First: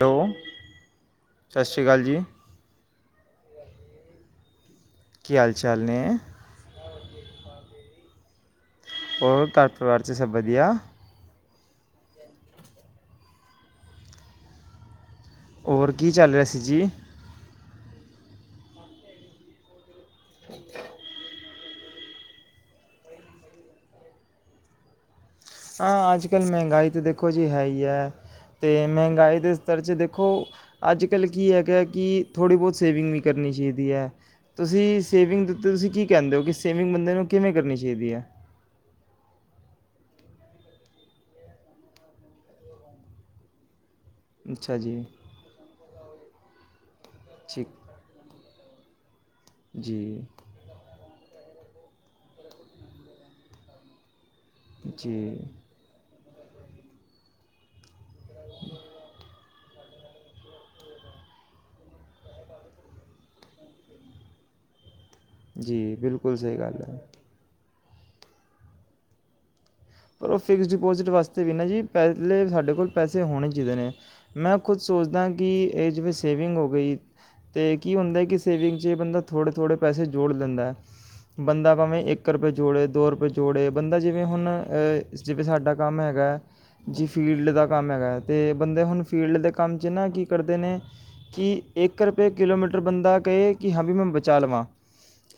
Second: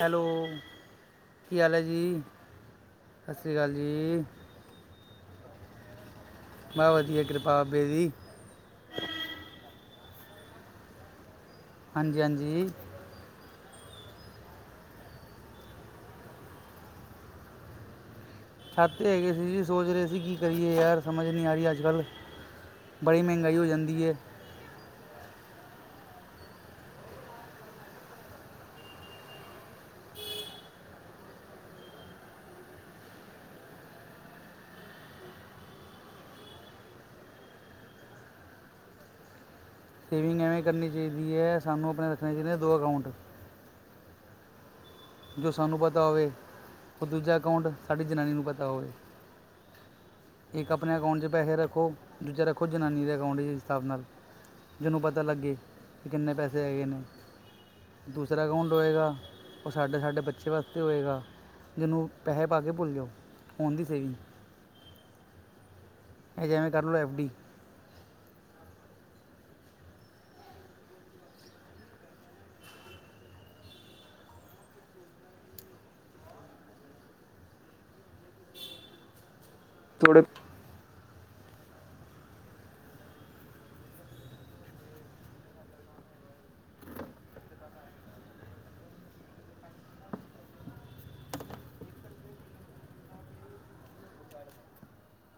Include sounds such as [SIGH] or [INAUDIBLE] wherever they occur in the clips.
Hello ਕੀ ਸਤਿ ਹਾਲ ਹੈ ਸ਼੍ਰੀ ਜੀ ਅਕਾਲ ਸਤਿ ਸ਼੍ਰੀ ਅਕਾਲ ਜੀ ਕੀ ਹਾਲ ਚਾਲ ਨੇ ਮੈ ਵਧੀਆ ਕਿਰਪਾ ਬਾਬੇ ਦੀ ਹੋਰ ਘਰ ਪਰਿਵਾਰ 'ਚ ਸਭ ਵਧੀਆ ਹਾਂਜੀ ਹਾਂਜੀ। ਹੋਰ ਕੀ ਚੱਲ ਰਿਹਾ ਸੀ ਜੀ ਛਾਤੀ ਤੇ ਹੈਗੇ ਸੀ ਸੋਚ ਰਹੇ ਸੀ ਕੀ ਕਰੀਏ ਯਾਰ ਸਮਝ ਮਹਿੰਗਾਈ ਅੱਜਕਲ ਬਾਹਲੀ ਮਹਿੰਗਾਈ ਹੋ ਜਾਂਦੀ ਏ ਹਾਂ ਅੱਜ ਕੱਲ੍ਹ ਮਹਿੰਗਾਈ ਤਾਂ ਦੇਖੋ ਜੀ ਹੈ ਹੀ ਹੈ ਤੇ ਮਹਿੰਗਾਈ ਦੇ ਸਤਰ 'ਚ ਦੇਖੋ ਅੱਜ ਕੱਲ੍ਹ ਕੀ ਹੈਗਾ ਕਿ ਥੋੜ੍ਹੀ ਬਹੁਤ ਸੇਵਿੰਗ ਵੀ ਕਰਨੀ ਚਾਹੀਦੀ ਹੈ ਤੁਸੀਂ ਸੇਵਿੰਗ ਦੇ ਉੱਤੇ ਤੁਸੀਂ ਕੀ ਕਹਿੰਦੇ ਹੋ ਕਿ ਸੇਵਿੰਗ ਬੰਦੇ ਨੂੰ ਕਿਵੇਂ ਕਰਨੀ ਚਾਹੀਦੀ ਹੈ। ਸੇਵਿੰਗ ਐਵੇਂ ਕਰਨੀ ਚਾਹੀਦੀ ਹੈ ਸਾਨੂੰ ਆਪਣੇ ਰੱਖਣੇ ਚਾਹੀਦੇ ਦੋ ਅਕਾਊਂਟ ਅੱਛਾ ਜੀ ਜੋ ਸਾਨੂੰ ਪਤਾ ਹੋਵੇ ਉਹ ਦੂਜਾ ਅਕਾਂਟ ਠੀਕ ਸਾਡੀ ਜਨਾਨੀ ਨੂੰ ਪਤਾ ਜੀ ਤੋ ਇੱਕ ਆਪਣੇ ਅਕਾਊਂਟ 'ਚ ਪੈਸੇ ਰੱਖੋ ਦੂਜਾ ਰੱਖੋ ਜਨਾਨੀ ਦੇ ਅਕਾਂਟ ਹਿਸਾਬ ਨਾਲ ਜਿਹਨੂੰ ਪਤਾ ਜੀ ਲੱਗੇ ਕਿੰਨੇ ਪੈਸੇ ਆਗੇਏ ਨੇ ਦੂਸਰਾ ਅਕਾਊਂਡ ਹੋਏਗਾ ਉਹ ਸਾਡੇ ਸਾਡੇ ਬੱਚੇ ਵਾਸਤੇ ਹੋਏਗਾ ਜਿਹਨੂੰ ਪੈਸੇ ਪਾ ਕੇ ਭੁੱਲ ਜਾਓ ਫੋਨ ਦੀ ਸੇਵਿੰਗ ਜੀ ਬਿਲਕੁਲ ਇਹ ਸਹੀ ਜਿਵੇਂ ਗੱਲ ਕਰ ਲਓ ਹੈ ਐਫ ਡੀ ਪਰ ਉਹ ਫਿਕਸ ਡਿਪੋਜ਼ਿਟ ਵਾਸਤੇ ਵੀ ਨਾ ਜੀ ਪਹਿਲੇ ਸਾਡੇ ਕੋਲ ਪੈਸੇ ਹੋਣੇ ਚਾਹੀਦੇ ਨੇ ਮੈਂ ਖੁਦ ਸੋਚਦਾ ਕਿ ਇਹ ਜਿਵੇਂ ਸੇਵਿੰਗ ਹੋ ਗਈ ਅਤੇ ਕੀ ਹੁੰਦਾ ਕਿ ਸੇਵਿੰਗ 'ਚ ਇਹ ਬੰਦਾ ਥੋੜੇ ਥੋੜ੍ਹੇ ਪਸੇ ਜੋੜ ਲਦਾ ਬੰਦਾ ਭਾਵੇਂ ਇੱਕ ਰੁਪਏ ਜੋੜੇ ਦੋ ਰੁਪਏ ਜੋੜੇ ਬੰਦਾ ਜਿਵੇਂ ਹੁਣ ਜਿਵੇਂ ਸਾਡਾ ਕੰਮ ਹੈਗਾ ਜੀ ਫੀਲਡ ਦਾ ਕੰਮ ਹੈਗਾ ਅਤੇ ਬੰਦੇ ਹੁਣ ਫੀਲਡ ਦੇ ਕੰਮ 'ਚ ਨਾ ਕੀ ਕਰਦੇ ਨੇ ਕਿ ਇੱਕ ਰੁਪਏ ਕਿਲੋਮੀਟਰ ਬੰਦਾ ਕਹੇ ਕਿ ਹਾਂ ਵੀ ਮੈਂ ਬਚਾ ਲਵਾਂ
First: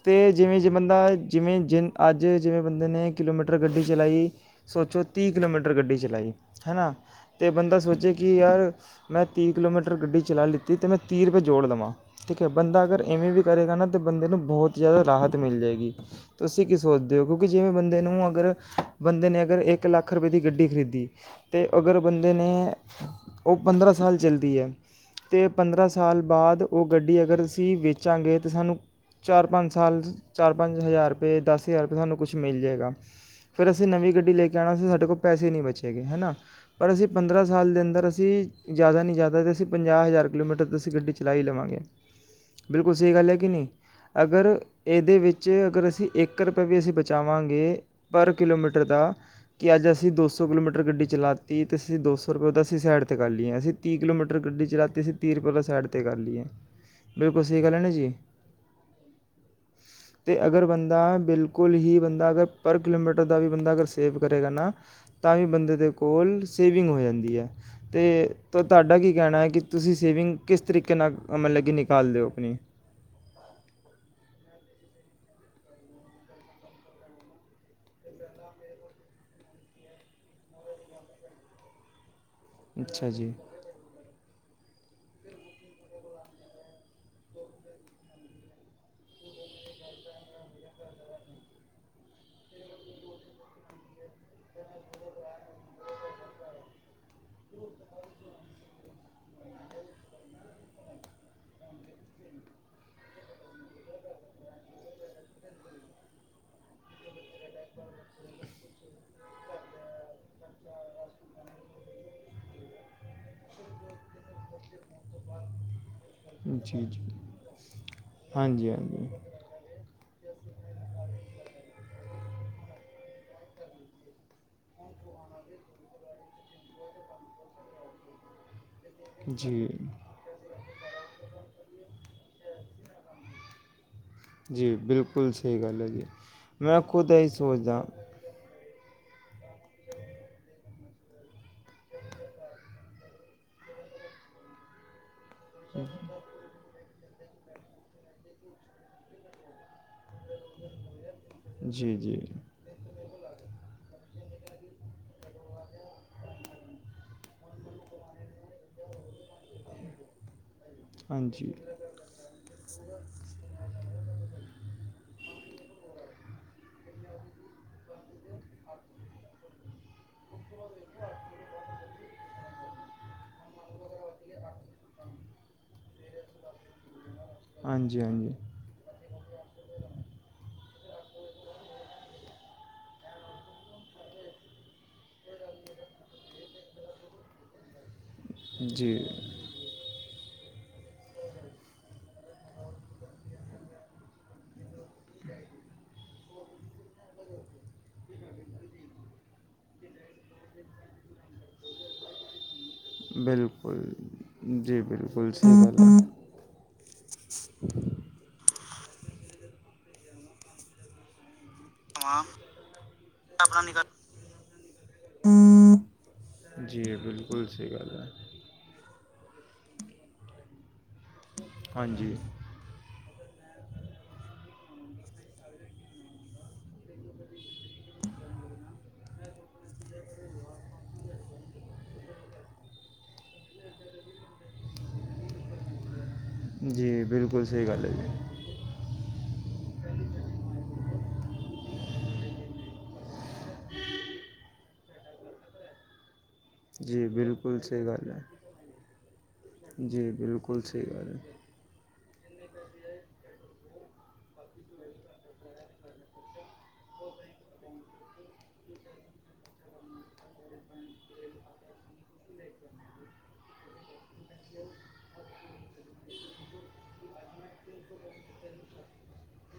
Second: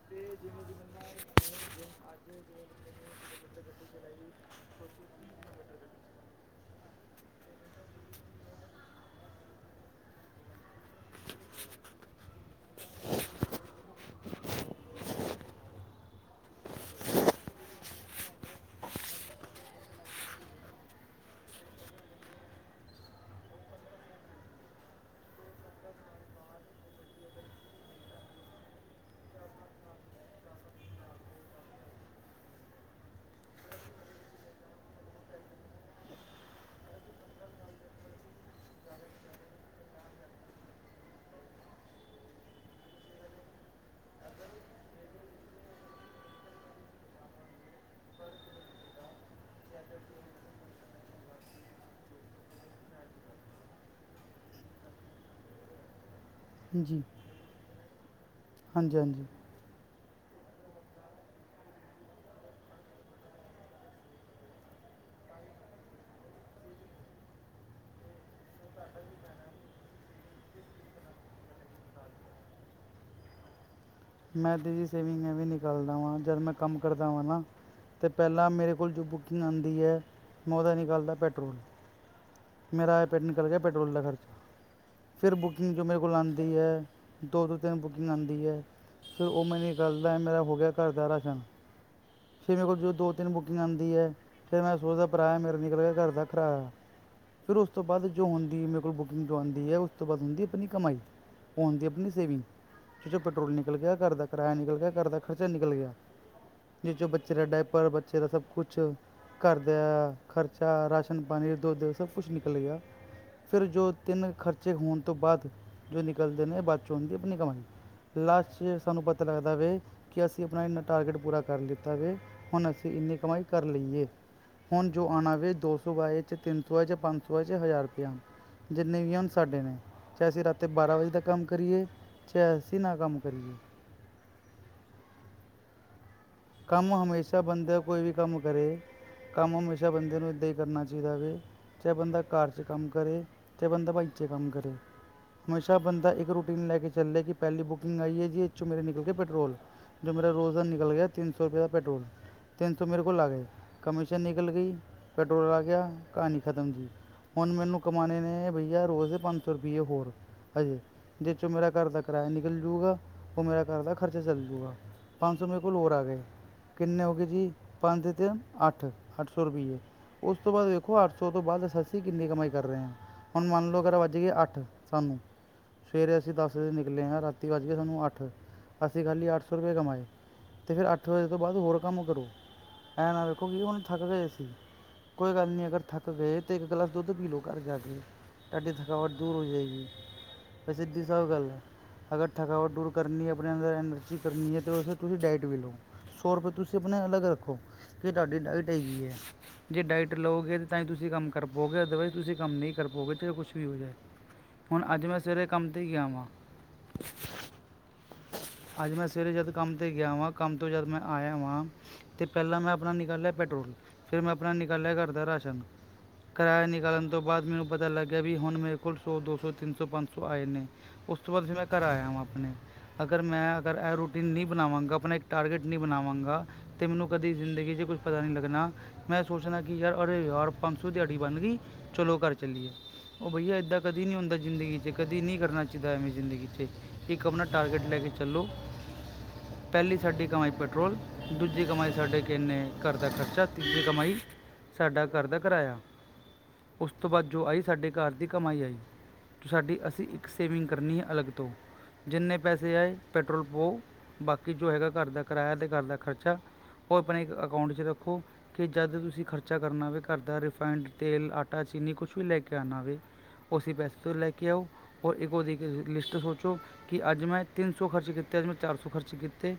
ਅਤੇ ਜਿਵੇਂ ਜੇ ਬੰਦਾ ਜਿਵੇਂ ਜਿ ਅੱਜ ਜਿਵੇਂ ਬੰਦੇ ਨੇ ਕਿਲੋਮੀਟਰ ਗੱਡੀ ਚਲਾਈ ਸੋਚੋ ਤੀਹ ਕਿਲੋਮੀਟਰ ਗੱਡੀ ਚਲਾਈ ਹੈ ਨਾ ਅਤੇ ਬੰਦਾ ਸੋਚੇ ਕਿ ਯਾਰ ਮੈਂ ਤੀਹ ਕਿਲੋਮੀਟਰ ਗੱਡੀ ਚਲਾ ਲਿੱਤੀ ਅਤੇ ਮੈਂ ਤੀਹ ਰੁਪਏ ਜੋੜ ਦੇਵਾਂ ਠੀਕ ਹੈ ਬੰਦਾ ਅਗਰ ਇਵੇਂ ਵੀ ਕਰੇਗਾ ਨਾ ਤਾਂ ਬੰਦੇ ਨੂੰ ਬਹੁਤ ਜ਼ਿਆਦਾ ਰਾਹਤ ਮਿਲ ਜਾਵੇਗੀ ਤੁਸੀਂ ਕੀ ਸੋਚਦੇ ਹੋ ਕਿਉਂਕਿ ਜਿਵੇਂ ਬੰਦੇ ਨੂੰ ਅਗਰ ਬੰਦੇ ਨੇ ਅਗਰ ਇੱਕ ਲੱਖ ਰਪਏ ਦੀ ਗੱਡੀ ਖਰੀਦੀ ਅਤੇ ਅਗਰ ਬੰਦੇ ਨੇ ਉਹ ਪੰਦਰਾਂ ਸਾਲ ਚੱਲਦੀ ਹੈ ਅਤੇ ਪੰਦਰਾਂ ਸਾਲ ਬਾਅਦ ਉਹ ਗੱਡੀ ਅਗਰ ਅਸੀਂ ਵੇਚਾਂਗੇ ਤਾਂ ਸਾਨੂੰ ਚਾਰ ਪੰਜ ਸਾਲ ਚਾਰ ਪੰਜ ਹਜ਼ਾਰ ਰੁਪਏ ਦਸ ਹਜ਼ਾਰ ਰੁਪਏ ਸਾਨੂੰ ਕੁਛ ਮਿਲ ਜਾਏਗਾ ਫਿਰ ਅਸੀਂ ਨਵੀਂ ਗੱਡੀ ਲੈ ਕੇ ਆਉਣਾ ਸੀ ਸਾਡੇ ਕੋਲ ਪੈਸੇ ਨਹੀਂ ਬਚੇ ਗ ਹੈ ਨਾ ਪਰ ਅਸੀਂ ਪੰਦਰਾਂ ਸਾਲ ਦੇ ਅੰਦਰ ਅਸੀਂ ਜ਼ਿਆਦਾ ਨਹੀਂ ਜ਼ਿਆਦਾ ਅਤੇ ਅਸੀਂ ਪੰਜਾਹ ਹਜ਼ਾਰ ਕਿਲੋਮੀਟਰ ' ਅਸੀਂ ਗੱਡੀ ਚਲਾ ਹੀ ਲਵਾਂਗੇ ਬਿਲਕੁਲ ਸਹੀ ਗੱਲ ਹੈ ਕਿ ਨਹੀਂ ਅਗਰ ਇਹਦੇ ਵਿੱਚ ਅਗਰ ਅਸੀਂ ਇੱਕ ਰੁਪਏ ਵੀ ਅਸੀਂ ਬਚਾਵਾਂਗੇ ਪਰ ਕਿਲੋਮੀਟਰ ਦਾ ਕਿ ਅੱਜ ਅਸੀਂ ਦੋ ਸੌ ਕਿਲੋਮੀਟਰ ਗੱਡੀ ਚਲਾਤੀ ਅਤੇ ਅਸੀਂ ਦੋ ਸੌ ਰੁਪਏ ਉਹਦਾ ਅਸੀਂ ਸਾਈਡ 'ਤੇ ਕਰ ਲਈਏ ਅਸੀਂ ਤੀਹ ਕਿਲੋਮੀਟਰ ਗੱਡੀ ਚਲਾਤੀ ਅਸੀਂ ਤੀਹ ਰੁਪਏ ਉਹਦਾ ਸਾਈਡ 'ਤੇ ਕਰ ਲਈਏ ਜੀ ਬਿਲਕੁਲ ਸਹੀ ਗੱਲ ਹੈ ਨੀ ਜੀ ਹਾਂਜੀ ਹਾਂਜੀ ਤੇ ਅਗਰ ਬੰਦਾ ਬਿਲਕੁਲ ਹੀ ਬੰਦਾ ਅਗਰ ਪਰ ਕਿਲੋਮੀਟਰ ਦਾ ਵੀ ਬੰਦਾ ਅਗਰ ਸੇਵ ਕਰੇਗਾ ਨਾ ਤਾਂ ਵੀ ਬੰਦੇ ਦੇ ਕੋਲ ਸੇਵਿੰਗ ਹੋ ਜਾਂਦੀ ਹੈ ਅਤੇ ਤੁ ਤੁਹਾਡਾ ਕੀ ਕਹਿਣਾ ਹੈ ਕਿ ਤੁਸੀਂ ਸੇਵਿੰਗ ਕਿਸ ਤਰੀਕੇ ਨਾਲ ਮਤਲਬ ਕਿ ਨਿਕਾਲ ਦਿਓ ਆਪਣੀ ਮੈਂ ਬਿਜਲੀ ਸੇਵਿੰਗ ਵੀ ਨਿਕਾਲਦਾ ਵਾਂ ਜਦ ਮੈਂ ਕੰਮ ਕਰਦਾ ਵਾਂ ਨਾ ਤਾਂ ਪਹਿਲਾਂ ਮੇਰੇ ਕੋਲ ਜੋ ਬੁਕਿੰਗ ਆਉਂਦੀ ਹੈ ਮੈਂ ਉਹਦਾ ਨਿਕਾਲਦਾ ਪੈਟਰੋਲ ਮੇਰਾ ਆ ਅੱਛਾ ਪੇਟ ਨ ਜੀ। ਕਰਕੇ ਪੈਟਰੋਲ ਦਾ ਖਰਚਾ ਫਿਰ ਬੁਕਿੰਗ ਜੋ ਮੇਰੇ ਕੋਲ ਆਉਦੀ ਹੈ ਦੋ ਦੋ ਤਿੰਨ ਬੁਕਿੰਗ ਆਉਂਦੀ ਹੈ ਫਿਰ ਉਹ ਮੈ ਨਿਕਲਦਾ ਮੇਰਾ ਹੋ ਗਿਆ ਘਰ ਦਾ ਰਾਸ਼ਨ ਫਿਰ ਮੇਰੇ ਕੋਲ ਜੋ ਦੋ ਤਿੰਨ ਬੁਕਿੰਗ ਆਉਂਦੀ ਹੈ ਫਿਰ ਮੈਂ ਸੋਚਦਾ ਪਰਾਇਆ ਮੇਰਾ ਨਿਕਲ ਗਿਆ ਘਰ ਦਾ ਕਿਰਾਇਆ ਫਿਰ ਉਸ ਤੋਂ ਬਾਅਦ ਜੋ ਹੁੰਦੀ ਮੇਰੇ ਕੋਲ ਬੁਕਿੰਗ ਜੋ ਆਉਂਦੀ ਹੈ ਉਸ ਤੋਂ ਬਾਅਦ ਹੁੰਦੀ ਆਪਣੀ ਕਮਾਈ ਉਹ ਹੁੰਦੀ ਆਪਣੀ ਸੇਵਿੰਗ ਜੋ ਪੈਟਰੋਲ ਨਲ ਨਿਕਲ ਗਿਆ ਘਰ ਦਾ ਕਿਰਾਇਆ ਨਿਕਲ ਗਿਆ ਘਰ ਦਾ ਖਰਚਾ ਨਿਕਲ ਗਿਆ ਜਿਸ ਜੋ ਬੱਚੇ ਦਾ ਡਾਇਪਰ ਬੱਚੇ ਦਾ ਸਭ ਕੁਛ ਘਰ ਦਾ ਖਰਚਾ ਰਾਸ਼ਨ ਪਾਣੀ ਦੁੱਧ ਸਭ ਕੁਛ ਨਿਕਲ ਗਿਆ ਫਿਰ ਜੋ ਤਿੰਨ ਖਰਚੇ ਹੋਣ ਤੋਂ ਬਾਅਦ ਜੋ ਨਿਕਲਦੇ ਨੇ ਬਾਅ ਜੀ ਚੋਂ ਜੀ ਦੀ ਆਪਣੀ ਕਮਾਈ ਲਾਸਟ ਹਾਂਜੀ ਸਾਨੂੰ ਹਾਂਜੀ ਪਤਾ ਲੱਗਦਾ ਬ ਕਿ ਅਸੀਂ ਆਪਣਾ ਇਨਾ ਟਾਰਗੇਟ ਪੂਰਾ ਕਰ ਲਤਾ ਵਵੇ ਹੁਣ ਅਸੀਂ ਇੰਨੀ ਕਮਾਈ ਕਰ ਲਈਏ ਹੁਣ ਜੋ ਆਉਣਾ ਵ ਦੋ ਸੌ ਬਾਏ ਤਿੰਨ ਸੌਏ ਪੰਜ ਸੌ ਹੈ ਹਜ਼ਾਰ ਰੁਪਇਆ ਜਿੰਨੇ ਵੀ ਹੁਣ ਸਾਡੇ ਨੇ ਜੀ ਚਾਹੇ ਅਸੀਂ ਰਾਤੀ ਬਾਰਾਂ ਵਜੇ ਦਾ ਕੰਮ ਕਰੀਏ ਚਾਹੇ ਅਸੀਂ ਨਾ ਕੰਮ ਜੀ ਬਿਲਕੁਲ ਸਹੀ ਗੱਲ ਹੈ ਜੀ ਮੈਂ ਕੰਮ ਖੁਦ ਇਹੀ ਹਮੇਸ਼ਾ ਬੰਦਾ ਸੋਚਦਾ ਕੋਈ ਵੀ ਕੰਮ ਕਰੇ ਕੰਮ ਹਮੇਸ਼ਾ ਬੰਦੇ ਨੂੰ ਇੱਦਾਂ ਹੀ ਕਰਨਾ ਚਾਹੀਦਾ ਕਿ ਚਾਹੇ ਬੰਦਾ ਕਾਰਰ 'ਚ ਕੰਮ ਕਰੇ ਚਾਹੇ ਬੰਦਾ ਭਾਈ ' ਕੰਮ ਕਰੇ ਹਮੇਸ਼ਾ ਬੰਦਾ ਇੱਕ ਰੂਟੀਨ ਲੈ ਕੇ ਚੱਲੇ ਕੀ ਪਹਿਲੀ ਬੁਕਿੰਗ ਆਈ ਹੈ ਜੀ ਚੋਂ ਮੇਰੇ ਨਿਕਲ ਗਏ ਪੈਟਰੋਲ ਜੋ ਮੇਰਾ ਰੋਜ਼ਾਨਾ ਨਿਕਲ ਗਿਆ ਤਿੰਨ ਸੌ ਰੁਪਏ ਦਾ ਜੀ ਪੈਟਰੋਲ ਜੀ ਤਿੰ ਸ ਮੇਰੇਲ ਲ ਆ ਗਏ ਕਮਿਸ਼ਨ ਨਿਕਲ ਗਈ ਪੈਟਰੋਲ ਆ ਗਿਆ ਕਹਾਣੀ ਖਤਮ ਜੀ ਹੁਣ ਮੈਨੂੰ ਕਮਾਣੇ ਨੇ ਬਈਆ ਰੋਜ਼ ਦੇ ਪੰਜ ਸੌ ਰੁਪਈਏ ਹੋਰ ਹਜੇ ਜਿਸ 'ਚੋਂ ਹਾਂਜੀ ਮੇਰਾ ਘਰ ਦਾ ਕਿਰਾਇਆ ਨਿਕਲ ਜੂਗਾ ਉਹ ਮੇਰਾ ਘਰ ਦਾ ਖਰਚਾ ਚੱਲ ਜੂਗਾ ਮੇ ਕੋਲਰ ਆ ਗਿਆ ਕਿੰਨੇ ਹੋ ਗਏ ਜੀ ਪੰਜ ਅੱਠ ਅੱਠ ਸੌ ਰੁਪਈਏ ਉਸ ਤੋਂ ਬਾਅਦ ਵੇਖੋ ਅੱਠ ਸੌ ਤੋਂ ਬਾਅਦ ਅਸੀਂ ਕਿੰਨੀ ਕਮਾਈ ਕਰ ਰਹੇ ਹਾਂ ਹੁਣ ਮੰਨ ਲਓ ਯ ਵੱਜ ਗਏ ਅੱਠ ਸਾਨੂੰ ਸਵੇਰੇ ਅਸੀਂ ਦਸ ਵਜੇ ਨਿਕਲੇ ਹਾਂ ਰਾਤੀ ਵੱਜ ਗਏ ਹਾਂਜੀ ਸਾਨੂੰ ਅੱਠ ਹਾਂਜੀ ਅਸੀਂ ਖਾਲੀ ਅੱਠ ਸੌ ਰੁਪਏ ਕਮਾਏ ਫਿਰ ਅੱਠ ਵਜੇ ਤੋਂ ਬਾਅਦ ਹੋਰ ਕੰਮ ਕਰੋ ਐਂ ਨਾ ਵੇਖੋ ਕਿ ਹੁਣ ਥੱਕ ਗਏ ਸੀ ਕੋਈ ਗੱਲ ਨਹੀਂੀ ਅਗਰ ਥੱਕ ਗਏ ਤਾਂ ਇੱਕ ਗਲਾਸ ਦੁੱਧ ਪੀ ਲਓ ਘਰ ਜਾ ਕੇ ਤੁਹਾਡੀ ਜੀ ਥਕਾਵਟ ਦੂਰ ਹੋ ਜਾਏਗੀ ਸਿੱਧੀ ਸ ਗੱਲ ਹੈ ਅਗਰ ਥਕਾਵਟ ਦੂਰ ਕਰਨੀ ਹੈ ਆਪਣੇ ਅੰਦਰ ਐਨਰਜੀ ਕਰਨੀ ਹੈ ਤੇ ਵੀ ਲਓ ਸੌ ਰੁਪਏ ਤੁਸੀਂ ਆਪਣੇ ਅਲੱਗ ਰੱਖੋ ਕਿ ਤੁਹਾਡੀ ਡਾਇਟ ਹੈਗੀ ਹੈ ਜੇ ਡਾਇਟ ਲਓਗੇ ਤਾਂ ਤਾਂ ਹੀ ਤੁਸੀਂ ਕੰਮ ਕਰ ਪਾਓਗੇ ਅਦਰਵਾਈਜ਼ ਤੁਸੀਂ ਕੰਮ ਨਹੀਂ ਕਰ ਪਾਓਗੇ ਤੇ ਕੁਛ ਵੀ ਹੋ ਬਿਲਕੁਲ ਜਾਏ ਜੀ ਹੁਣ ਅੱਜ ਮੈਂ ਬਿਲਕੁਲ ਸਵੇਰੇ ਸਹੀ ਕੰਮ ਤੇਤੇ ਗੱਲ ਹੀ ਗਿਆ ਵਾਂ ਹੈ ਅੱਜ ਮੈਂ ਸਵੇਰੇ ਜਦ ਕੰਮ 'ਤੇ ਗਿਆ ਵਾਂ ਕਮ ਤੋਂ ਜਦ ਮੈਂ ਆਇਆ ਵਾਂ ਅਤੇ ਪਹਿਲਾਂ ਮੈਂ ਆਪਣਾ ਨਿਕਲਿਆ ਪੈਟਰੋਲ ਫਿਰ ਮੈਂ ਆਪਣਾ ਨਿਕਲਿਆ ਘਰ ਦਾ ਰਾਸ਼ਨ ਕਿਰਾਇਆ ਜੀ ਨਿਕਾਲਣ ਤੋਂ ਬਾਅਦ ਬਿਲਕੁਲ ਮੈਨੂੰ ਸਹੀ ਪਤਾ ਗੱਲ ਹੈ ਲੱਗਿਆ ਵੀ ਹੁਣ ਮੇਰੇ ਕੋਲ ਸੌ ਦੋ ਸੌ ਤਿੰਨ ਸੌ ਪੰਜ ਸੌ ਆਏ ਨੇ ਉਸ ਤੋਂ ਬਾਅਦ ਫ ਮੈਂ ਘਰ ਆਇਆ ਹਾਂਜੀ ਵਾਂ ਆਪਣੇ ਅਗਰ ਮੈਂ ਅਗਰ ਇਹ ਰੋਟੀ ਨਹੀਂ ਬਣਾਵਾਂਗਾ ਆਪਣੇ ਟਾਰਗੇਟ ਨਹੀਂ ਬਣਾਵਾਂਗਾ ਅਤੇ ਮੈਨੂੰ ਕਦੇ ਜ਼ਿੰਦਗੀ 'ਚ ਕੁਛ ਪਤਾ ਨਹੀਂ ਲੱਗਣਾ ਮੈਂ ਸੋਚਣਾ ਕਿ ਯਾਰ ਅਰੇਾਰ ਪੰਸ ਦਿਹਾੜੀ ਬਣ ਗਈ ਚਲੋ ਘਰ ਚੱਲਏ ਉਹ ਬਈਆ ਏਦਾਂ ਕਦੀ ਨਹੀਂੀ ਹੁੰਦਾ ਜ਼ਿੰਦਗੀ ਚ ਕਦੀ ਨਹੀਂੀ ਕਰਨਾ ਚਾਹੀਦਾ ਐਵੇਂ ਜ਼ਿੰਦਗੀ 'ਚ ਜੀ ਇੱਕ ਆਪਣਾ ਬਿਲਕੁਲ ਸਹੀ ਟਾਰਗੇਟ ਗੱਲ ਲੈ ਕੇ ਹੈ ਚੱਲੋ ਪਹਿਲੀ ਕਮਾਈ ਪੈਟਰੋਲ ਦੂਜੀ ਕਮਾਈ ਸਾਡੇ ਕਿੰਨੇ ਘਰ ਦਾ ਖਰਚਾ ਤੀਜੀ ਕਮਾਈ ਸਾਡਾ ਘਰ ਦਾ ਕਿਰਾਇਆ ਉਸ ਜੀ ਜੀ ਤੋਂ ਬਾਅਦ ਜੋ ਬਿਲਕੁਲ ਆਈ ਸਹੀ ਸਾਡੇ ਘਰ ਗੱਲ ਹੈ ਦੀ ਕਮਾਈ ਆਈ ਸਾਡੀ ਅਸੀਂ ਜੀ ਇੱਕ ਬਿਲਕੁਲ ਸੇਵਿੰਗ ਸਹੀ ਕਰਨੀ ਹੈ ਗੱਲ ਅਲੱਗ ਤੋਂ ਜਿੰਨੇ ਪੈਸੇ ਆਏ ਪੈਟਰੋਲ ਪੋ ਬਾਕੀ ਜੋ ਘਰ ਦਾ ਕਿਰਾਇਆ ਤੇ ਘਰ ਦਾ ਖਰਚਾ ਉਹ ਆਪਣੇ ਇੱਕ ਅਕਾਊਂਟ ਚ ਰੱਖੋ ਕਿ ਜਦ ਤੁਸੀਂ ਖਰਚਾ ਕਰਨਾ ਹੋਵੇ ਘਰ ਦਾ ਰਿਫਾਇੰਡ ਤੇਲ ਆਟਾ ਚੀਨੀ ਕੁਛ ਵੀ ਲੈ ਕੇ ਆਉਣਾ ਹੋਵੇ ਅਸੀਂ ਪੈਸੇ ਤੋਂ ਲੈ ਕੇ ਆਓ ਔਰ ਇੱਕ ਉਹਦੀ ਲਿਸਟ ਸੋਚੋ ਕਿ ਅੱਜ ਮੈਂ ਤਿੰਨ ਸੌ ਖਰਚ ਕੀਤੇ ਅੱਜ ਮੈਂ ਚਾਰ ਸੌ ਖਰਚ ਕੀਤੇ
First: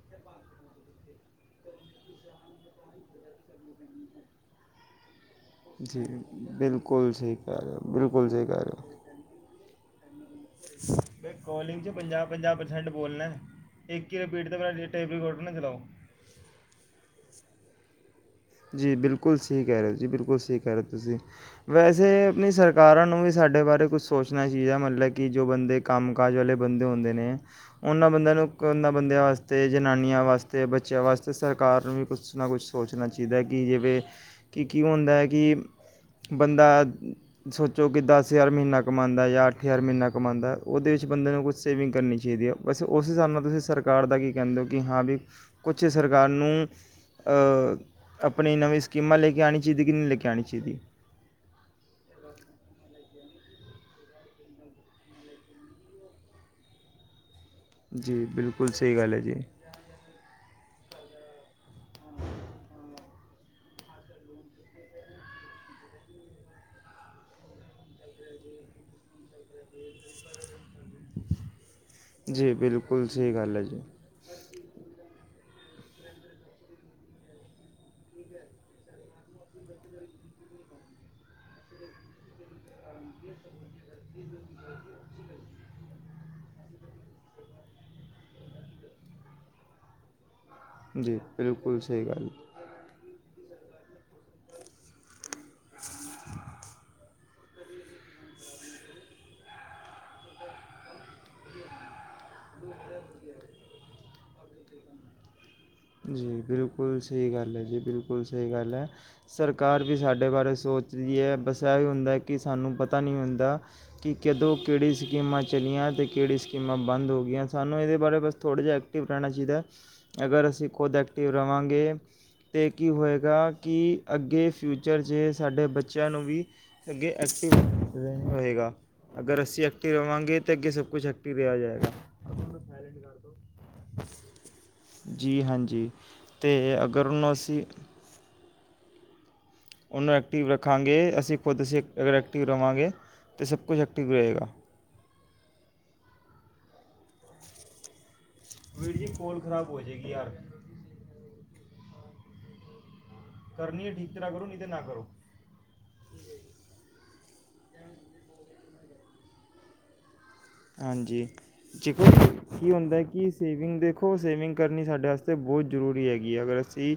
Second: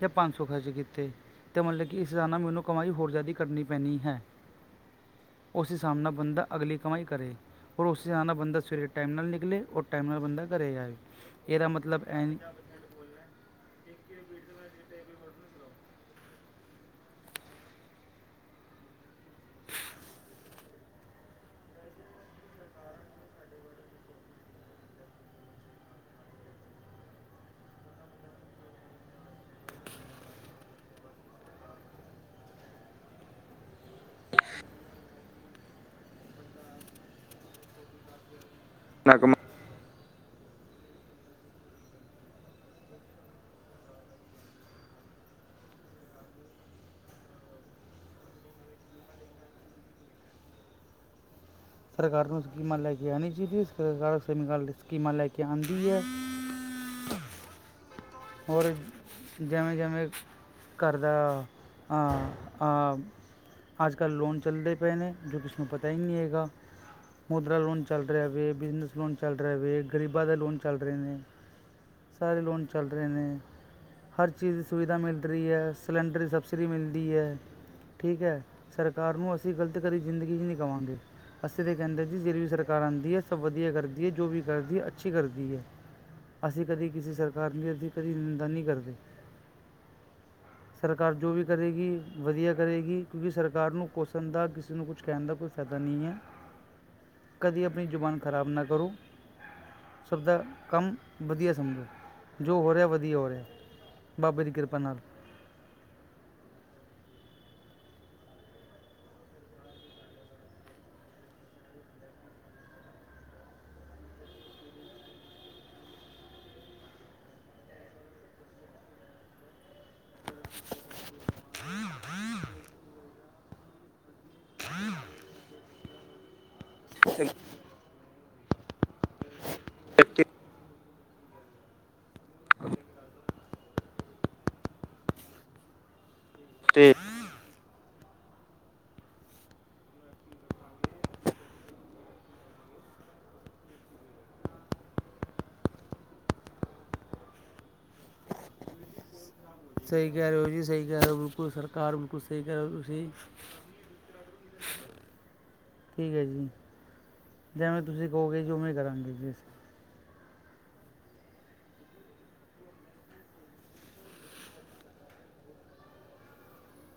ਜਾਂ ਪੰਜ ਸੌ ਖਰਚ ਕੀਤੇ ਤਾਂ ਮਤਲਬ ਕਿ ਇਸ ਤ ਨਾਲ ਮੈਨੂੰ ਕਮਾਈ ਹੋਰ ਜ਼ਿਆਦਾ ਕਰਨੀ ਪੈਣੀ ਹੈ ਉਸੇ ਜੀ ਸਾਹਮਣਾ ਬੰਦਾ ਅਗਲੀ ਕਮਾਈ ਬਿਲਕੁਲ ਕਰੇ ਸਹੀ ਕਹਿ ਰਹੇ ਪਰਰ ਹੋ ਉਸੇ ਸਮ ਨਾਲ ਬੰਦਾ ਸਵੇਰੇ ਟਾਈਮ ਨਾਲ ਨਿਕਲੇ [UNINTELLIGIBLE] ਘਰੇ ਆਏ ਮੈਂ ਇਹਦਾ ਕਾਲਿੰਗ 'ਚ ਮਤਲਬ ਐ ਪੰਜਾਹ ਨਹੀਂ ਪੰਜਾਹ ਪਰਸੈਂਟ ਬੋਲਣਾ ਇੱਕ ਹੀ ਰਪੀਟ ਟੇਬਰੀ ਕੋਡ ਨਾ ਚਲਾਓ ਜੀ ਬਿਲਕੁਲ ਸਹੀ ਕਹਿ ਰਹੇ ਹੋ ਜੀ ਬਿਲਕੁਲ ਸਹੀ ਕਹਿ ਰਹੇ ਹੋ ਤੁਸੀਂ ਵੈਸੇ ਆਪਣੀ ਸਰਕਾਰਾਂ ਨੂੰ ਵੀ ਸਾਡੇ ਬਾਰੇ ਕੁਛ ਸੋਚਣਾ ਚਾਹੀਦਾ ਮਤਲਬ ਕਿ ਜੋ ਬੰਦੇ ਕੰਮ ਕਾਜ ਵਾਲੇ ਬੰਦੇ ਹੁੰਦੇ ਨੇ ਉਹਨਾਂ ਬੰਦਿਆਂ ਨੂੰ ਉਹਨਾਂ ਬੰਦਿਆਂ ਵਾਸਤੇ ਜਨਾਨੀਆਂ ਵਾਸਤੇ ਬੱਚਿਆਂ ਵਾਸਤੇ ਸਰਕਾਰ ਨੂੰ ਵੀ ਕੁਛ ਨਾ ਕੁਛ ਸੋਚਣਾ ਚਾਹੀਦਾ ਕਿ ਜਿਵੇਂ ਕਿ ਕੀ ਹੁੰਦਾ ਹੈ ਕਿ ਬੰਦਾ ਸੋਚੋ ਕਿ ਦਸ ਹਜ਼ਾਰ ਮਹੀਨਾ ਨਾ ਕਮਉਂਦਾ ਹੈ ਕਮਾ ਜਾਂ ਅੱਠ ਹਜ਼ਾਰ ਮਹੀਨਾ ਕਮਾਉਂਦਾ ਉਹਦੇ ਵਿੱਚ ਬੰਦੇ ਨੂੰ ਕੁਛ ਸੇਵਿੰਗ ਕਰਨੀ ਚਾਹੀਦੀ ਹੈ ਬਸ ਉਸ ਹਿਸਾਬ ਨਾਲ ਤੁਸੀਂ ਸਰਕਾਰ ਦਾ ਕੀ ਕਹਿੰਦੇ ਹੋ ਕਿ ਹਾਂ ਵੀ ਕੁਛ ਸਰਕਾਰ ਨੂੰ ਆਪਣੀ ਨਵੀਂ ਸਕੀਮਾਂ ਲੈ ਕੇ ਆਉਣੀ ਚਾਹੀਦੀ ਕਿ ਨਹੀਂ ਲੈ ਕੇ ਆਉ ਚਾਹੀਦੀ ਸਰਕਾਰ ਨੂੰ ਸਕੀਮਾਂ ਲੈ ਕੇ ਹੈ ਨ ਜਦੀ ਸਰਕਾਰ ਸਮੀ ਸਕੀਮਾਂ ਲੈ ਕੇ ਆਉਂਦੀ ਹੈ ਜੀ ਬਿਲਕੁਲ ਔਰ ਸਹੀ ਗੱਲ ਹੈ ਜੀ ਜਿਵੇਂ ਜਿਵੇਂ ਘਰ ਦਾ ਅੱਜ ਕੱਲ੍ਹ ਲੋਨ ਚੱਲਦੇ ਪਏ ਨੇ ਜੋ ਕਿਸ ਨੂੰ ਪਤਾ ਹੀ ਨਹੀਂ ਹੈਗਾ ਮੁਦਰਾ ਲੋਨ ਚੱਲ ਰਿਹਾ ਵਵੇ ਬਿਜ਼ਨਸ ਲੋਨ ਚੱਲ ਰਿਹਾ ਵਵੇ ਗਰੀਬਾਂ ਦੇ ਲੋਨ ਚੱਲ ਰਹੇ ਨੇ ਸਾਰੇ ਜੀ ਲੋਨ ਚੱਲ ਬਿਲਕੁਲ ਰਹੇ ਸਹੀ ਨੇ ਗੱਲ ਹੈ ਜੀ ਹਰ ਚੀਜ਼ ਦੀ ਸੁਵਿਧਾ ਮਿਲ ਰਹੀ ਹੈ ਸਿਲੰਡਰ ਸਬਸਿਡੀ ਮਿਲਦੀ ਹੈ ਠੀਕ ਹੈ ਸਰਕਾਰ ਨੂੰ ਅਸੀਂ ਗਲਤ ਕਦੀ ਜ਼ਿੰਦਗੀ 'ਚ ਨਹੀਂ ਕਵਾਂਗੇ ਅਸੀਂ ਤਾਂ ਕਹਿੰਦੇ ਜੀ ਜਿਹੜੀ ਵੀ ਸਰਕਾਰ ਆਉਂਦੀ ਹੈ ਸਭ ਵਧੀਆ ਕਰਦੀ ਹੈ ਜੋ ਵੀ ਕਰਦੀ ਹੈ ਅੱਛੀ ਕਰਦੀ ਹੈ ਅਸੀਂ ਕਦੀ ਕਿਸੇ ਸਰਕਾਰ ਦੀ ਦੀ ਕਦੀ ਨਿੰਦਾ ਨਹੀਂੀ ਕਰਦੇ ਸਰਕਾਰ ਜੀ ਜੋ ਵੀ ਬਿਲਕੁਲ ਕਰੇਗੀ ਸਹੀ ਗੱਲ ਵਧੀਆ ਕਰੇਗੀ ਕਿਉਂਕਿ ਸਰ ਕਾਰ ਨੂੰ ਕੁਛਣ ਦਾ ਕਿਸੇ ਨੂੰ ਕੁਛ ਕਹਿਣ ਦਾ ਕੁ [UNINTELLIGIBLE] ਕਦੀ ਆਪਣੀ ਜ਼ੁਬਾਨ ਖਰਾਬ ਨਾ ਕਰੋ ਸਭ ਦਾ ਕੰਮ ਵਧੀਆ ਸਮਝੋ ਜੋ ਹੋ ਰਿਹਾ ਵਧੀਆ ਹੋ ਰਿਹਾ ਬਾਬੇ ਦੀ ਕਿਰਪਾ ਪਨਾਲ ਜੀ ਬਿਲਕੁਲ ਸਹੀ ਗੱਲ ਹੈ ਜੀ ਬਿਲਕੁਲ ਸਹੀ ਗੱਲ ਹੈ ਸਰਕਾਰ ਵੀ ਸਾਡੇ ਬਾਰੇ ਸੋਚਦੀ ਹੈ ਬਸ ਇਹ ਵੀ ਹੁੰਦਾ ਕਿ ਸਾਨੂੰ ਪਤਾ ਨਹੀਂ ਹੁੰਦਾ ਕਿ ਕਦੋਂ ਕਿਹੜੀ ਸਕੀਮਾਂ ਚਲੀਆਂ ਅਤੇ ਕਿਹੜੀ ਸਕੀਮਾਂ ਬੰਦ ਹੋ ਗਈਆਂ ਸਾਨੂੰ ਇਹਦੇ ਬਾਰੇ ਬਸ ਥੋੜ੍ਹਾ ਜਿਹਾ ਐਕਟਿਵ ਰਹਿਣਾ ਚਾਹੀਦਾ ਅਗਰ ਅਸੀਂ ਖੁਦ ਐਕਟਿਵ ਰਹਾਂਗੇ ਅਤੇ ਕੀ ਹੋਏਗਾ ਕਿ ਅੱਗੇ ਫਿਊਚਰ 'ਚ ਸਾਡੇ ਬੱਚਿਆਂ ਨੂੰ ਵੀ ਅੱਗੇ ਐਕਟਿਵ ਹੋਏਗਾ ਅਗਰ ਅਸੀਂ ਐਕਟਿਵ ਰਹਾਂਗੇ ਤਾਂ ਅੱਗੇ ਸਭ ਕੁਛ ਐਕਟਿਵ ਰਿਹਾ ਜਾਏਗਾ ਕਰ ਦਿਉ ਜੀ ਹਾਂਜੀ ਜੀ ਅਤੇ ਤੇ ਅਗਰ ਹਨਾਂ ਅਂ ਉਹਨੂੰ ਐਕਟਿਵ ਰੱਖਾਂਗੇ ਅਸੀਂ ਖੁਦ ਅਸੀਂ ਅਗਰ ਐਕਟਿਵ ਰਹਾਂਗੇ ਤਾਂ ਸਭ ਕੁਛ ਐਕਟਿਵ ਰਹੇਗਾ ਵੀ ਕੋਲ ਖਰਾਬ ਹੋ ਜਾਏਗੀ ਸਹੀ ਕਹਿ ਯਾਰ ਰਹੇ ਹੋ ਜੀ ਸਹੀਹਿ ਰਹੇ ਹੋ ਬਿਲਕੁ ਸਰ ਕਾਰਨ ਕੁਸੇ ਕਰੋ ਤੁਸੀ ਕਰਨਨੀ ਹੈ ਠੀਕ ਤਰ੍ਹਾਂ ਕਰੋ ਨ ਤੇ ਨਾ ਕਰੋ ਠੀਕ ਹੈ ਜੀ ਜਿਵੇਂ ਤੁਸੀਂ ਕਹੋਗੇ ਜੀ ਉਵੇਂ ਹੀ ਕਰਾਂਗੇ ਜੀ ਅਸੀਂ ਹਾਂਜੀ ਦੇਖੋ ਕੀ ਹੁੰਦਾ ਕਿ ਸੇਵਿੰਗ ਦੇਖੋ ਸੇਵਿੰਗ ਕਰਨੀ ਸਾਡੇ ਵਾਸਤੇ ਬਹੁਤ ਜ਼ਰੂਰੀ ਹੈਗੀ ਹੈ ਅਗਰ ਅਸੀਂ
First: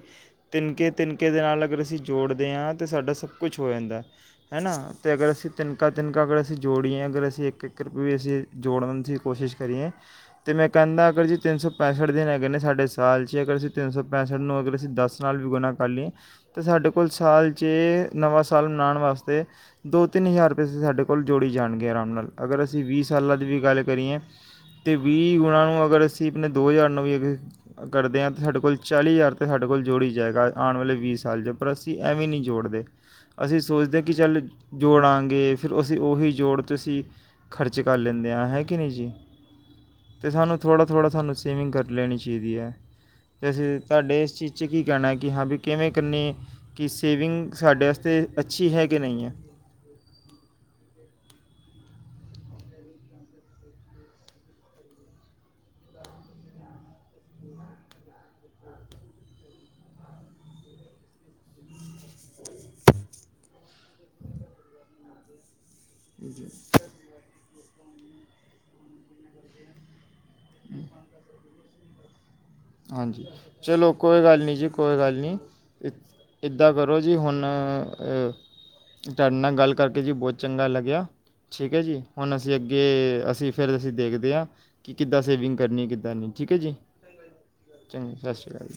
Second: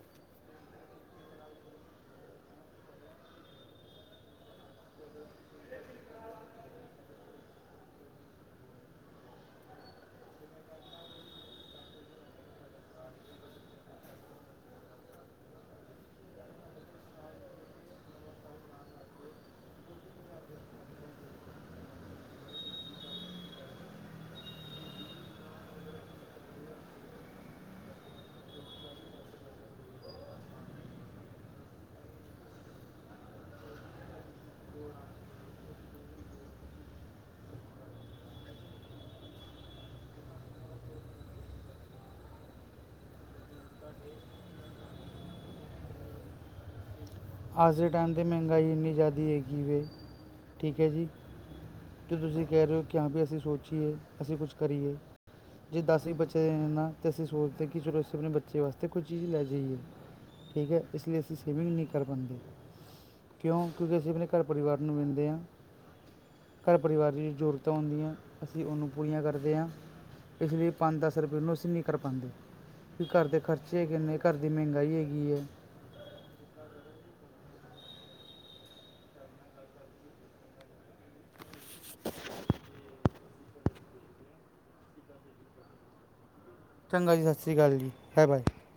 ਤਿੰਨਕੇ ਤਿੰਨਕੇ ਦੇ ਨਾਲ ਅਗਰ ਅਸੀਂ ਜੋੜਦੇ ਹਾਂ ਤਾਂ ਸਾਡਾ ਸਭ ਕੁਛ ਹੋ ਜਾਂਦਾ ਹੈ ਨਾ ਅਤੇ ਅਗਰ ਅਸੀਂ ਤਿੰਨਕਾ ਤਿੰਨਕਾ ਅਗਰ ਅਸੀਂ ਜੋੜੀਏ ਅਗਰ ਅਸੀਂ ਇੱਕ ਇੱਕ ਰੁਪਏ ਵੀ ਅਸੀਂ ਜੋੜਨ ਦੀ ਕੋਸ਼ਿਸ਼ ਕਰੀਏ ਅਤੇ ਮੈਂ ਕਹਿੰਦਾ ਅਗਰ ਜੀ ਤਿੰਨ ਸੌ ਪੈਂਸਠ ਦਿਨ ਹੈਗੇਏ ਨੇ ਸਾਡੇ ਸਾਲ 'ਚ ਅਗਰ ਅਸੀਂ ਤਿੰਨ ਸੌ ਪੈਂਸਠ ਨੂੰ ਅਗਰ ਅਸੀਂ ਦਸ ਨਾਲ ਵੀ ਗੁਣਾ ਕਰ ਲਈਏ ਤਾਂ ਸਾਡੇ ਕੋਲ ਸਾਲ 'ਚ ਨਵਾਂ ਸਾਲ ਮਨਾਉਣ ਵਾਸਤੇ ਦੋ ਤਿੰਨ ਹਜ਼ਾਰ ਰੁਪਏ ਅ ਸਾਡੇ ਕੋਲ ਜੋੜੀ ਜਾਣਗੇ ਆਰਾਮ ਨਾਲ ਅਗਰ ਅਸੀਂ ਵੀਹ ਸਾਲਾਂ ਦੀ ਵੀ ਗੱਲ ਕਰੀਏ ਅਤੇ ਵੀਹ ਗੁਣਾਂ ਨੂੰ ਅਗਰ ਅਸੀਂ ਆਪਣੇ ਦੋ ਹਜ਼ਾਰ ਨੂੰ ਵੀ ਅ ਕਰਦੇ ਹਾਂ ਤਾਂ ਸਾਡੇ ਕੋਲ ਚਾਲੀ ਹਜ਼ਾਰ ਤਾਂ ਸਾਡੇ ਕੋਲ ਜੋੜ ਹੀ ਜਾਏਗਾ ਆਉਣ ਵਾਲੇ ਵੀਹ ਸਾਲ 'ਚ ਪਰ ਅਸੀਂ ਐਵੇਂ ਨਹੀਂ ਜੋੜਦੇ ਅਸੀਂ ਸੋਚਦੇ ਕਿ ਚੱਲ ਜੋੜਾਂਗੇ ਫਿਰ ਅਸੀਂ ਉਹੀ ਜੋੜ 'ਚ ਅਸੀਂ ਖਰਚ [INAUDIBLE] ਅੱਜ ਸਾਡੇ ਦੇ ਟਾਈਮ ਤੇ ਵਾਸਤੇ ਮਹਿੰਗਾਈ ਅੱਛੀ ਹੈ ਇੰਨੀ ਕਿ ਜ਼ਿਆਦਾ ਨਹੀਂ ਹੈਗੀ ਵੇ ਠੀਕ ਹੈ ਜੀ ਜੋ ਤੁਸੀਂ ਕਹਿ ਰਹੇ ਹੋ ਕਿ ਹਾਂ ਵੀ ਅਸੀਂ ਸੋਚੀਏ ਅਸੀਂ ਕੁਛ ਕਰੀਏ ਜੇ ਦਸ ਵੀ ਬੱਚੇ ਦੇ ਨਾ ਤਾਂ ਅਸੀਂ ਸੋਚਦੇ ਹ ਕਿ ਚਲੋ ਅਸੀਂ ਆਪਣੇ ਬੱਚੇ ਵਾਸਤੇ ਕੁਈ ਚੀਜ਼ ਲੈ ਜਾਈਏ ਠੀਕ ਹੈ ਇਸ ਲਈ ਅਸੀਂ ਸਵੀਮਿੰਗ ਨਹੀਂ ਕਰ ਬੈਂਦੇ ਕਿਉਂ ਕਿਉਂਕਿ ਅਸੀਂ ਆਪਣੇ ਘਰ ਪਰਿਵਾਰ ਨੂੰ ਮਿਲਦੇ ਹਾਂ ਹਾਂਜੀ ਘਰ ਪਰਿਵਾਰ ਦੀ ਜ਼ਰੂਰਤਾਂ ਹੁੰਦੀਆਂ ਅਸੀਂ ਉਹਨੂੰ ਪੂਰੀਆਂ ਕਰਦੇ ਹਾਂ ਪਿਛਲੀ ਪੰਜ ਦਸ ਰੁਪਏ ਨੂੰ ਨਹੀਂ ਕਰ ਪਾਉਂਦੇ ਵੀ ਹਾਂਜੀ ਘਰ ਦੇ ਖਰਚੇ ਚਲੋ ਹੈਗੇ ਨੇ ਕੋਈ ਘਰ ਗੱਲ ਦੀ ਨਹੀਂੀ ਜੀ ਮਹਿੰਗਾਈ ਕੋਈ ਗੱਲ ਹੈਗੀ ਨਹੀਂੀ ਹੈ ਕਿੱਦਾਂ ਕਰੋ ਜੀ ਹੁਣ ਤੁਹਾਡੇ ਨਾਲ ਗੱਲ ਕਰਕੇ ਜੀ ਬਹੁਤ ਚੰਗਾ ਲੱਗਿਆ ਠੀਕ ਹੈ ਜੀ ਹੁਣ ਅਸੀਂ ਅੱਗੇ ਅਸੀਂ ਫਿਰ ਅਸੀਂ ਦੇਖਦੇ ਹਾਂ ਕਿ ਕਿੱਦਾਂ ਸੇਵਿੰਗ ਕਰਨੀ ਕਿੱਦਾਂ ਨਹੀਂ ਠੀਕ ਹੈ ਜੀ ਸਤਿ ਸ਼੍ਰੀ ਅਕਾਲ ਚੱਲ ਜ ਚੰਗਾ ਹੈ ਸਤਿ ਬਾਏ ਸ਼੍ਰੀ ਅਕਾਲ ਜੀ